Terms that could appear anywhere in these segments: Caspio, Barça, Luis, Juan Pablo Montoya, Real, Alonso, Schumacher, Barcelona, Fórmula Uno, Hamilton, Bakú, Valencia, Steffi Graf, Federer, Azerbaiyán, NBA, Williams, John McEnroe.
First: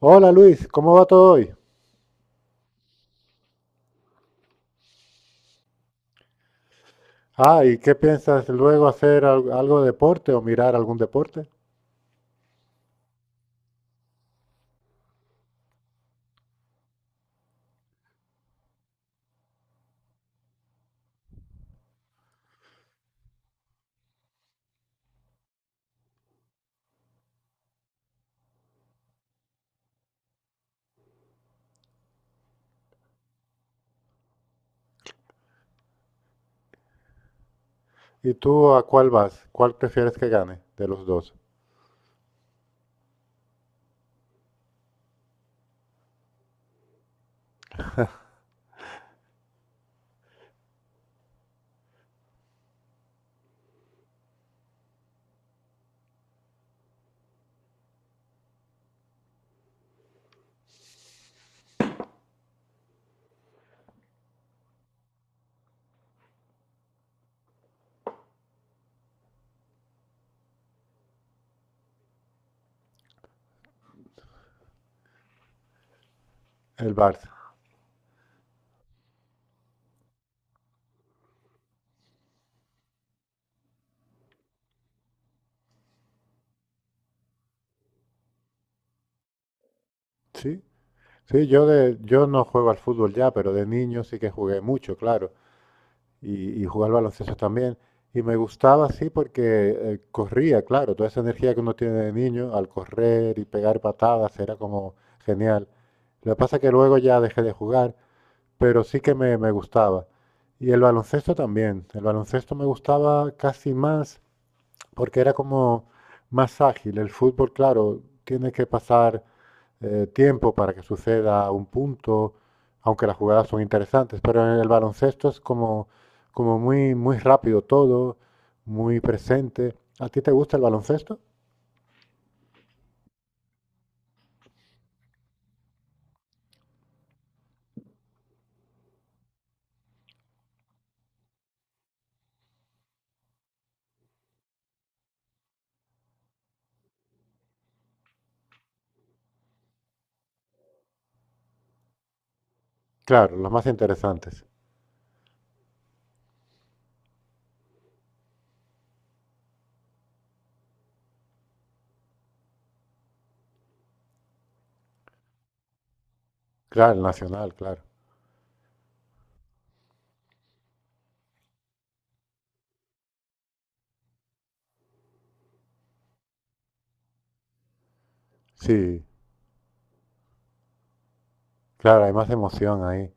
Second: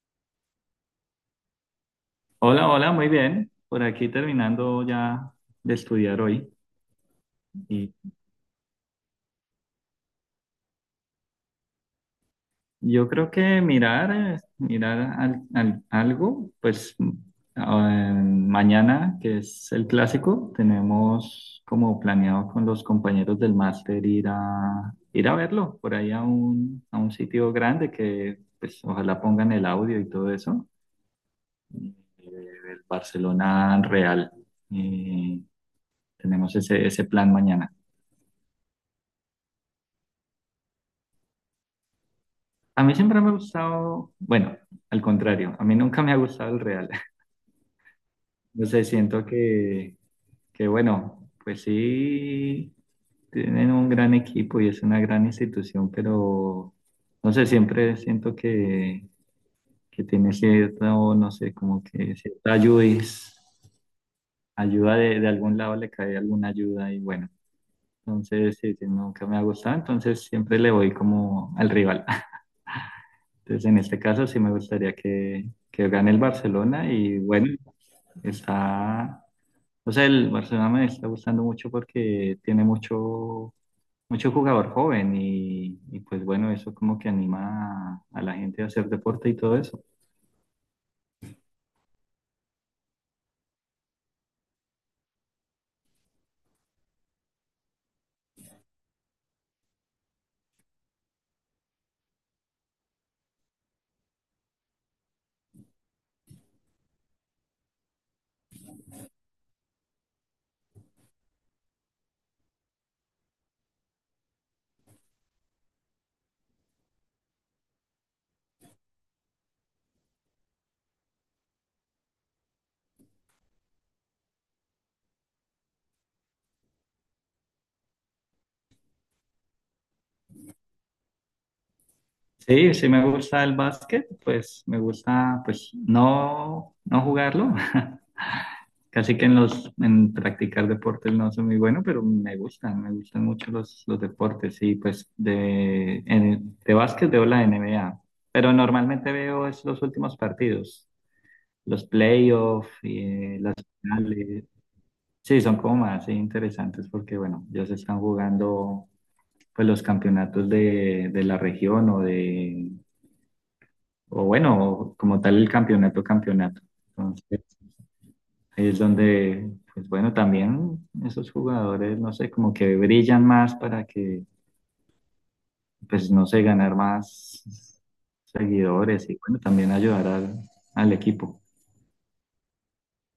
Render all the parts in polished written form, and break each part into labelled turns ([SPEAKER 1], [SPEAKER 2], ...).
[SPEAKER 1] Hola Luis, ¿cómo va todo hoy?
[SPEAKER 2] Hola, hola, muy bien. Por aquí terminando ya de estudiar hoy.
[SPEAKER 1] Ah, ¿y
[SPEAKER 2] Y
[SPEAKER 1] qué piensas luego hacer algo de deporte o mirar algún deporte?
[SPEAKER 2] yo creo que mirar, mirar algo, mañana, que es el clásico, tenemos como planeado con los compañeros del máster ir a verlo por ahí a a un sitio grande que pues ojalá pongan el audio y todo eso. eh, El Barcelona Real. Y tenemos ese plan mañana.
[SPEAKER 1] ¿Y tú a cuál vas? ¿Cuál prefieres que gane de los dos?
[SPEAKER 2] A mí siempre me ha gustado, bueno, al contrario, a mí nunca me ha gustado el real. No sé, que bueno, pues sí, tienen un gran equipo y es una gran institución, pero no sé, siempre siento que tiene cierto, no sé, como que cierta ayuda, ayuda de algún lado le cae alguna ayuda y bueno, entonces sí, sí, nunca me ha gustado, entonces siempre le voy como al rival. Entonces, en este caso sí me gustaría que gane el Barcelona
[SPEAKER 1] El
[SPEAKER 2] y
[SPEAKER 1] Barça.
[SPEAKER 2] bueno, está, o sea, el Barcelona me está gustando mucho porque tiene mucho, mucho jugador joven y pues bueno, eso como que anima a la gente a hacer deporte y todo eso.
[SPEAKER 1] Sí, sí, yo no juego al fútbol ya, pero de niño sí que jugué mucho, claro, y jugué al baloncesto también. Y me gustaba sí, porque corría, claro, toda esa energía que uno tiene de niño al correr y pegar patadas era como genial. Lo que pasa es que luego ya dejé de jugar, pero sí que me gustaba. Y el baloncesto también. El baloncesto me gustaba casi más porque era como más ágil. El fútbol, claro, tiene que pasar tiempo para que suceda un punto, aunque las jugadas son interesantes, pero en el baloncesto es como, como muy, muy rápido todo, muy presente. ¿A ti te gusta el baloncesto?
[SPEAKER 2] Sí, sí me gusta el básquet, pues me gusta pues no, no jugarlo. Casi que en los en practicar deportes no soy muy bueno, pero me gustan mucho los deportes. Y pues de básquet veo la NBA, pero normalmente veo es los últimos partidos, los playoffs y
[SPEAKER 1] Claro, los
[SPEAKER 2] las
[SPEAKER 1] más interesantes.
[SPEAKER 2] finales. Sí, son como más sí, interesantes porque bueno, ya se están jugando pues los campeonatos de la región o de o bueno, como tal el campeonato.
[SPEAKER 1] Claro, el
[SPEAKER 2] Entonces,
[SPEAKER 1] nacional, claro.
[SPEAKER 2] ahí es donde, pues bueno, también esos jugadores, no sé, como que brillan más para que, pues no sé, ganar más
[SPEAKER 1] Sí.
[SPEAKER 2] seguidores y bueno, también ayudar al equipo.
[SPEAKER 1] Claro, hay más emoción ahí.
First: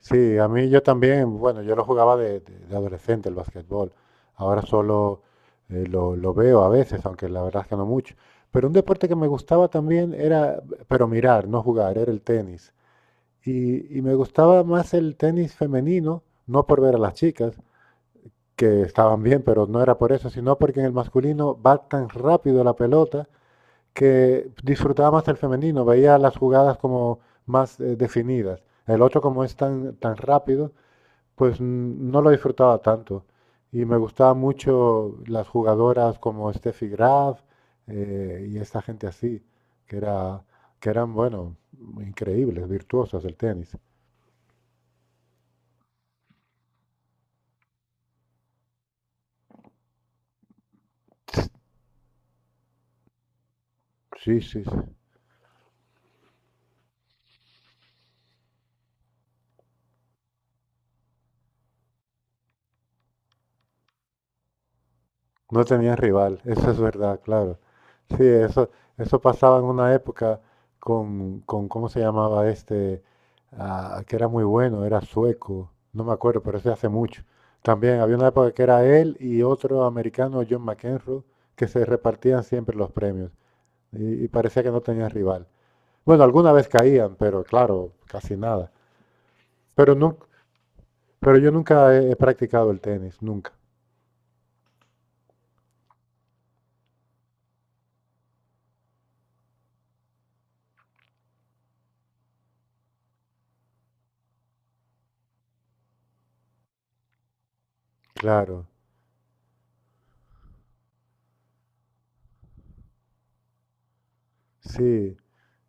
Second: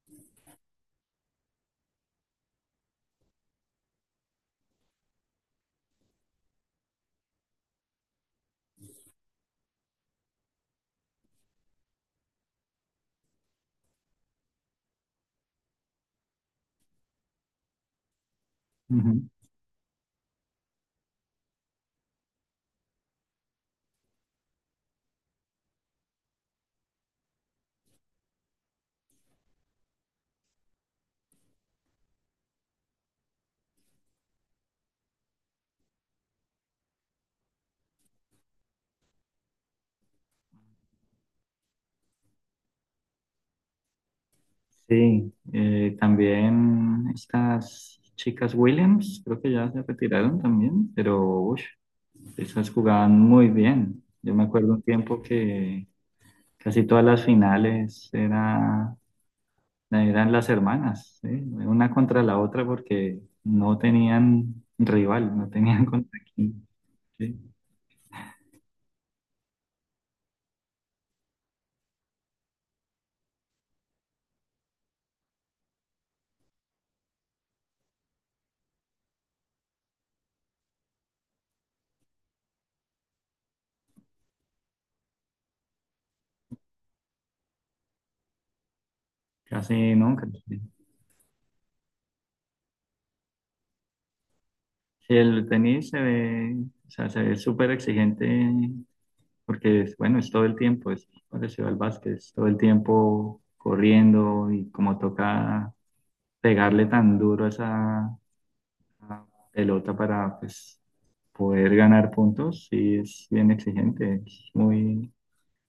[SPEAKER 1] Sí, a mí yo también, bueno, yo lo jugaba de adolescente el basquetbol. Ahora solo lo veo a veces, aunque la verdad es que no mucho. Pero un deporte que me gustaba también era, pero mirar, no jugar, era el tenis. Y me gustaba más el tenis femenino, no por ver a las chicas, que estaban
[SPEAKER 2] Ujú.
[SPEAKER 1] bien, pero no era por eso, sino porque en el masculino va tan rápido la pelota que disfrutaba más el femenino, veía las jugadas como más definidas. El otro, como es tan, tan rápido, pues no lo disfrutaba tanto. Y me gustaban mucho las jugadoras como Steffi Graf, y esta gente así, que era, que eran, bueno, increíbles, virtuosas del tenis.
[SPEAKER 2] Sí, también estas chicas Williams, creo que ya se retiraron también, pero ush, esas jugaban muy bien. Yo
[SPEAKER 1] Sí,
[SPEAKER 2] me
[SPEAKER 1] sí, sí.
[SPEAKER 2] acuerdo un tiempo que casi todas las finales era. Eran las hermanas, ¿sí? Una contra la otra porque no tenían rival, no
[SPEAKER 1] No
[SPEAKER 2] tenían
[SPEAKER 1] tenían
[SPEAKER 2] contra
[SPEAKER 1] rival,
[SPEAKER 2] quién,
[SPEAKER 1] eso es verdad,
[SPEAKER 2] ¿sí?
[SPEAKER 1] claro. Sí, eso pasaba en una época con ¿cómo se llamaba este? Ah, que era muy bueno, era sueco, no me acuerdo, pero ese hace mucho. También había una época que era él y otro americano, John McEnroe, que se repartían siempre los premios y parecía que no tenían rival. Bueno, alguna vez caían, pero claro, casi nada. Pero,
[SPEAKER 2] Casi
[SPEAKER 1] nu-
[SPEAKER 2] nunca. ¿Sí?
[SPEAKER 1] pero yo nunca he practicado el tenis, nunca.
[SPEAKER 2] Sí, el tenis se ve, o sea, se ve súper exigente porque, bueno, es todo el tiempo, es parecido al básquet, es todo el tiempo corriendo y como toca pegarle tan duro a esa
[SPEAKER 1] Claro,
[SPEAKER 2] a pelota para, pues, poder ganar puntos, sí es bien exigente, es muy...
[SPEAKER 1] sí.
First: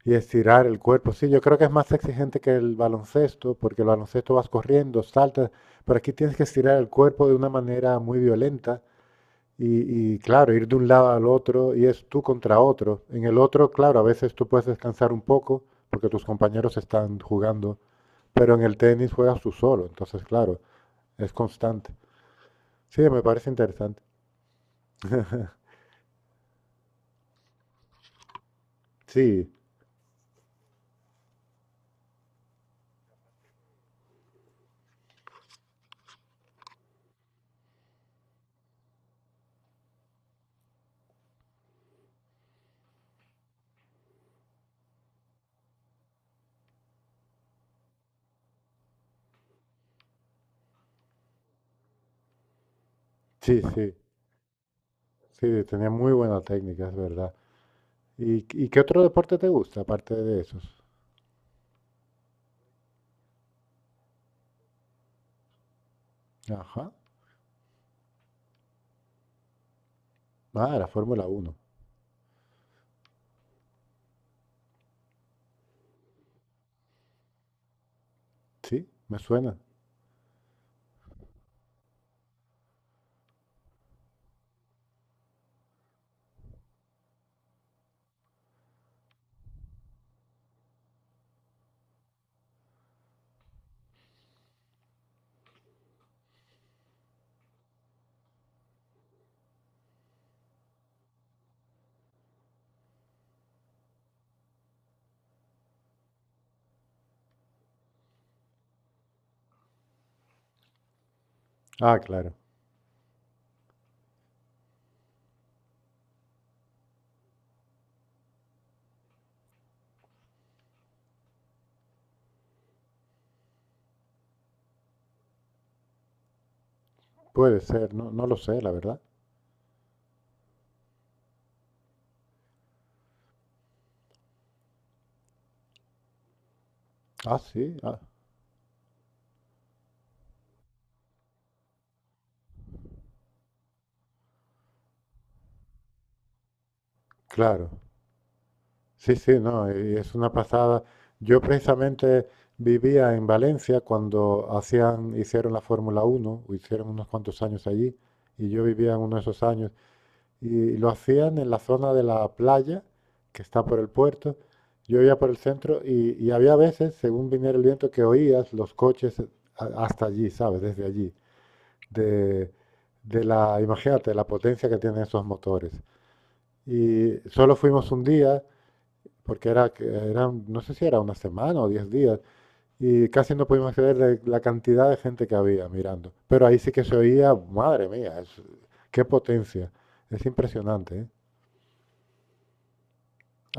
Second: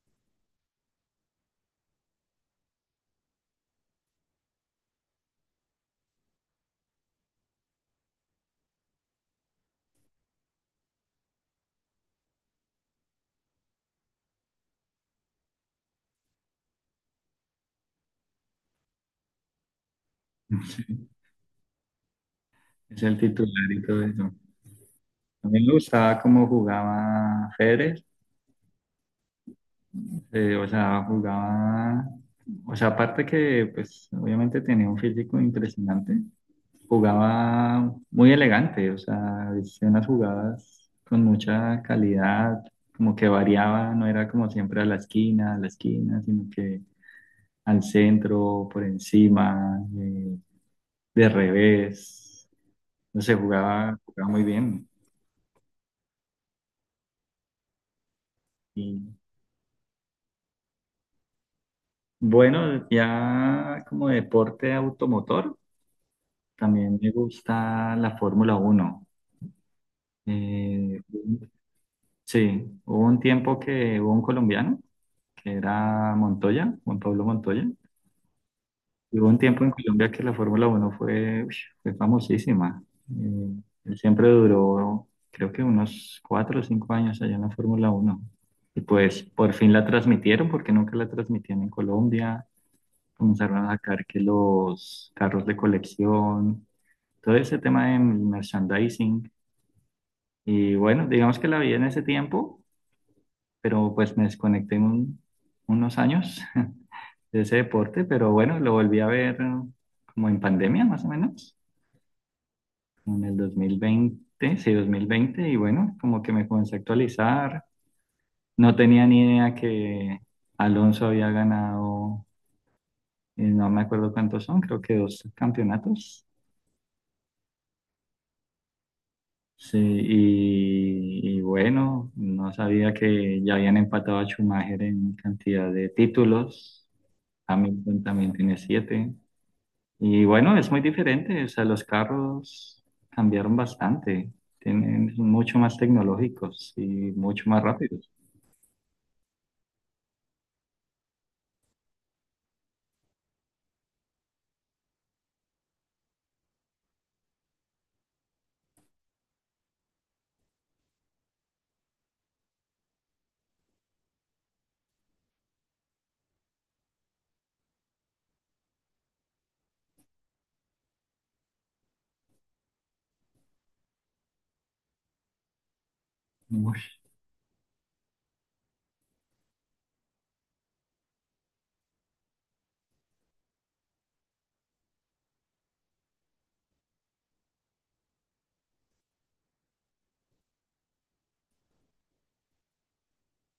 [SPEAKER 1] Y estirar el cuerpo. Sí, yo creo que es más exigente que el baloncesto, porque el baloncesto vas corriendo, saltas, pero aquí tienes que estirar el cuerpo de una manera muy violenta y, claro, ir de un lado al otro y es tú contra otro. En el otro, claro, a veces tú puedes descansar un poco porque tus compañeros están jugando, pero en el tenis juegas tú solo, entonces claro, es constante.
[SPEAKER 2] Es
[SPEAKER 1] Sí,
[SPEAKER 2] el
[SPEAKER 1] me parece
[SPEAKER 2] titular y
[SPEAKER 1] interesante.
[SPEAKER 2] todo eso. A mí me gustaba cómo jugaba Federer,
[SPEAKER 1] Sí,
[SPEAKER 2] jugaba, o sea, aparte que pues obviamente tenía un físico impresionante, jugaba muy elegante, o sea, hacía unas jugadas con mucha calidad, como que variaba, no era como siempre a la esquina, sino que al centro, por encima, de revés, no sé,
[SPEAKER 1] sí, sí,
[SPEAKER 2] jugaba muy bien.
[SPEAKER 1] sí, tenía muy buena técnica, es verdad. Y qué
[SPEAKER 2] Y
[SPEAKER 1] otro deporte te gusta aparte de esos?
[SPEAKER 2] bueno, ya como deporte automotor,
[SPEAKER 1] Ajá.
[SPEAKER 2] también me gusta la Fórmula Uno.
[SPEAKER 1] Ah, la
[SPEAKER 2] Eh,
[SPEAKER 1] Fórmula Uno.
[SPEAKER 2] sí, hubo un tiempo que hubo un colombiano, que era Montoya, Juan Pablo Montoya.
[SPEAKER 1] Sí, me
[SPEAKER 2] Y hubo un
[SPEAKER 1] suena.
[SPEAKER 2] tiempo en Colombia que la Fórmula Uno fue, uy, fue famosísima. Eh, Él siempre duró, creo que unos cuatro o cinco años allá en la Fórmula Uno. Y pues por fin la transmitieron, porque nunca la transmitían en Colombia. Comenzaron a sacar que los carros de colección, todo ese tema de merchandising. Y bueno, digamos que la vi en ese tiempo, pero pues me desconecté unos años de ese deporte, pero bueno, lo volví a ver como en pandemia más o menos,
[SPEAKER 1] Ah, claro.
[SPEAKER 2] en el 2020, sí, 2020, y bueno, como que me comencé a actualizar. No tenía ni idea que Alonso había ganado, no me acuerdo cuántos son, creo que dos campeonatos.
[SPEAKER 1] Puede ser, no, no lo sé, la verdad.
[SPEAKER 2] Sí, y bueno, no sabía que ya habían empatado a Schumacher en cantidad de títulos.
[SPEAKER 1] Ah, sí, ah,
[SPEAKER 2] Hamilton también tiene 7. Y bueno, es muy diferente, o sea, los carros cambiaron bastante. Tienen, son mucho más tecnológicos y mucho más
[SPEAKER 1] claro.
[SPEAKER 2] rápidos.
[SPEAKER 1] Sí, sí, no, y es una pasada. Yo precisamente vivía en Valencia cuando hacían, hicieron la Fórmula Uno, o hicieron unos cuantos años allí, y yo vivía en uno de esos años, y lo hacían en la zona de la playa, que está por el puerto. Yo iba por el centro y había veces, según viniera el viento, que oías los coches hasta allí, ¿sabes? Desde allí. de, Imagínate, la potencia que tienen esos motores.
[SPEAKER 2] Uy,
[SPEAKER 1] Y solo fuimos un día, porque era, que eran, no sé si era una semana o diez días, y casi no pudimos acceder de la cantidad de gente que había mirando. Pero ahí sí que se oía, madre mía, qué potencia. Es impresionante, ¿eh?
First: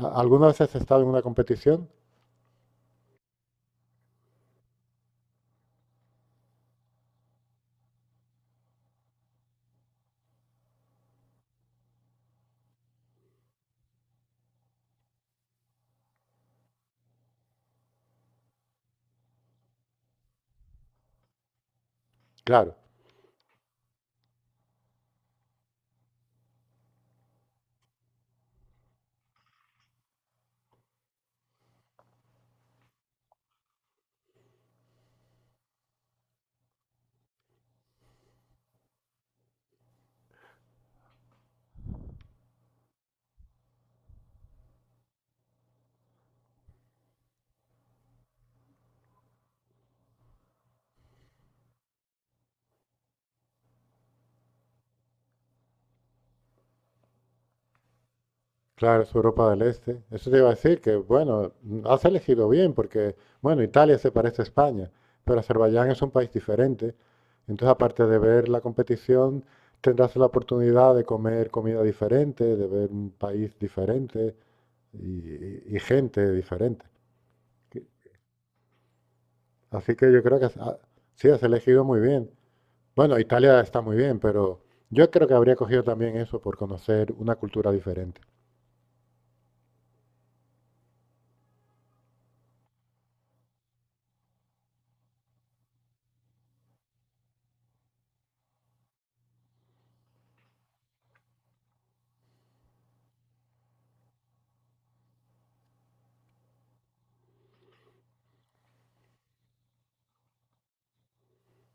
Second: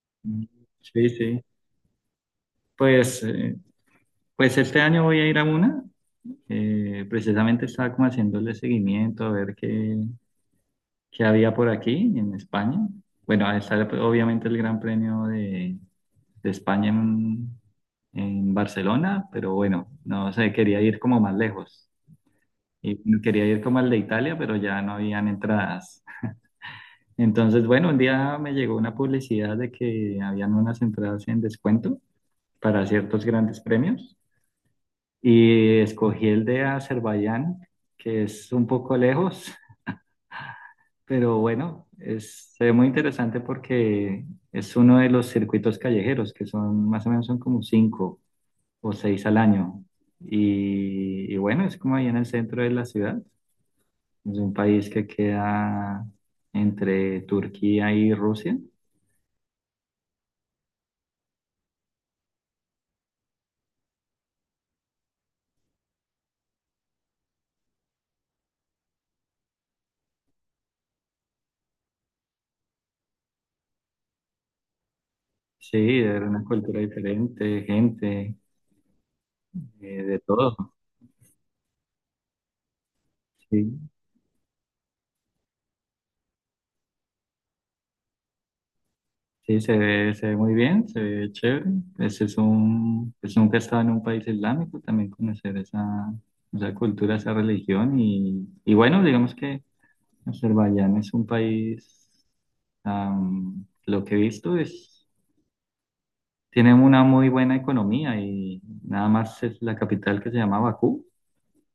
[SPEAKER 1] ¿Alguna vez has estado en
[SPEAKER 2] sí,
[SPEAKER 1] una
[SPEAKER 2] sí.
[SPEAKER 1] competición?
[SPEAKER 2] Pues, pues este año voy a ir a una. Precisamente estaba como haciéndole seguimiento a ver qué, que había por aquí en España. Bueno, ahí está obviamente el Gran Premio de España en Barcelona, pero bueno, no sé, quería ir como más lejos.
[SPEAKER 1] Claro.
[SPEAKER 2] Y quería ir como al de Italia, pero ya no habían entradas. Entonces, bueno, un día me llegó una publicidad de que habían unas entradas en descuento para ciertos grandes premios y escogí el de Azerbaiyán, que es un poco lejos. Pero bueno, es, se ve muy interesante porque es uno de los circuitos callejeros, que son más o menos son como 5 o seis al año. Y bueno, es como ahí en el centro de la ciudad. Es un país que queda entre Turquía y Rusia.
[SPEAKER 1] Claro, es Europa del Este. Eso te iba a decir que, bueno, has elegido bien porque, bueno, Italia se parece a España, pero Azerbaiyán es un país diferente. Entonces, aparte de ver la competición, tendrás la oportunidad de comer comida diferente, de ver un país diferente y,
[SPEAKER 2] Sí,
[SPEAKER 1] y
[SPEAKER 2] era
[SPEAKER 1] gente
[SPEAKER 2] una cultura
[SPEAKER 1] diferente.
[SPEAKER 2] diferente,
[SPEAKER 1] Que-
[SPEAKER 2] gente,
[SPEAKER 1] Así que
[SPEAKER 2] de
[SPEAKER 1] yo creo que
[SPEAKER 2] todo.
[SPEAKER 1] ah, sí, has elegido muy bien. Bueno, Italia
[SPEAKER 2] Sí.
[SPEAKER 1] está muy bien, pero yo creo que habría cogido también eso por conocer una cultura diferente.
[SPEAKER 2] Sí, se ve muy bien, se ve chévere. Pues es un, pues nunca he estado en un país islámico, también conocer esa, esa cultura, esa religión. Y bueno, digamos que Azerbaiyán es un país, am, lo que he visto es, tiene una muy buena economía y nada más es la capital que se llama Bakú.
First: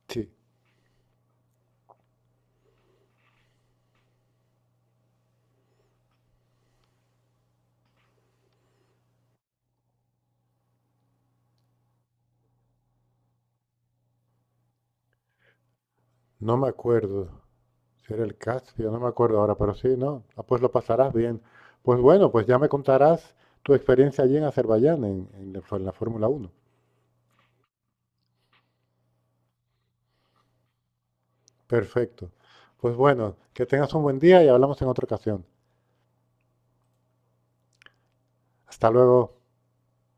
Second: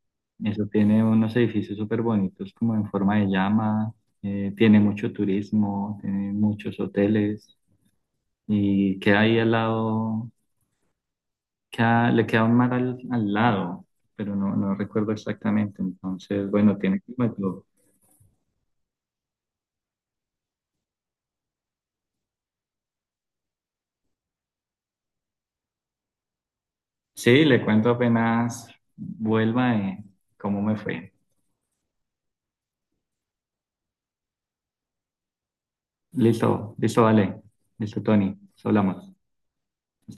[SPEAKER 1] Sí,
[SPEAKER 2] Eso tiene unos edificios súper bonitos como en forma de llama, tiene mucho turismo, tiene muchos hoteles y queda ahí al lado. Queda- le queda un mar al lado, pero no, no recuerdo exactamente. Entonces,
[SPEAKER 1] no me
[SPEAKER 2] bueno, tiene
[SPEAKER 1] acuerdo.
[SPEAKER 2] como todo.
[SPEAKER 1] Si era el Caspio, no me acuerdo ahora, pero sí, ¿no? Ah, pues lo pasarás bien. Pues bueno, pues ya me contarás tu experiencia allí en Azerbaiyán, en la Fórmula Uno.
[SPEAKER 2] Sí, le cuento apenas vuelva cómo me fue.
[SPEAKER 1] Perfecto. Pues bueno, que tengas un buen día y hablamos en otra ocasión.
[SPEAKER 2] Listo, listo, vale. Listo, Tony.
[SPEAKER 1] Hasta
[SPEAKER 2] Hablamos.
[SPEAKER 1] luego.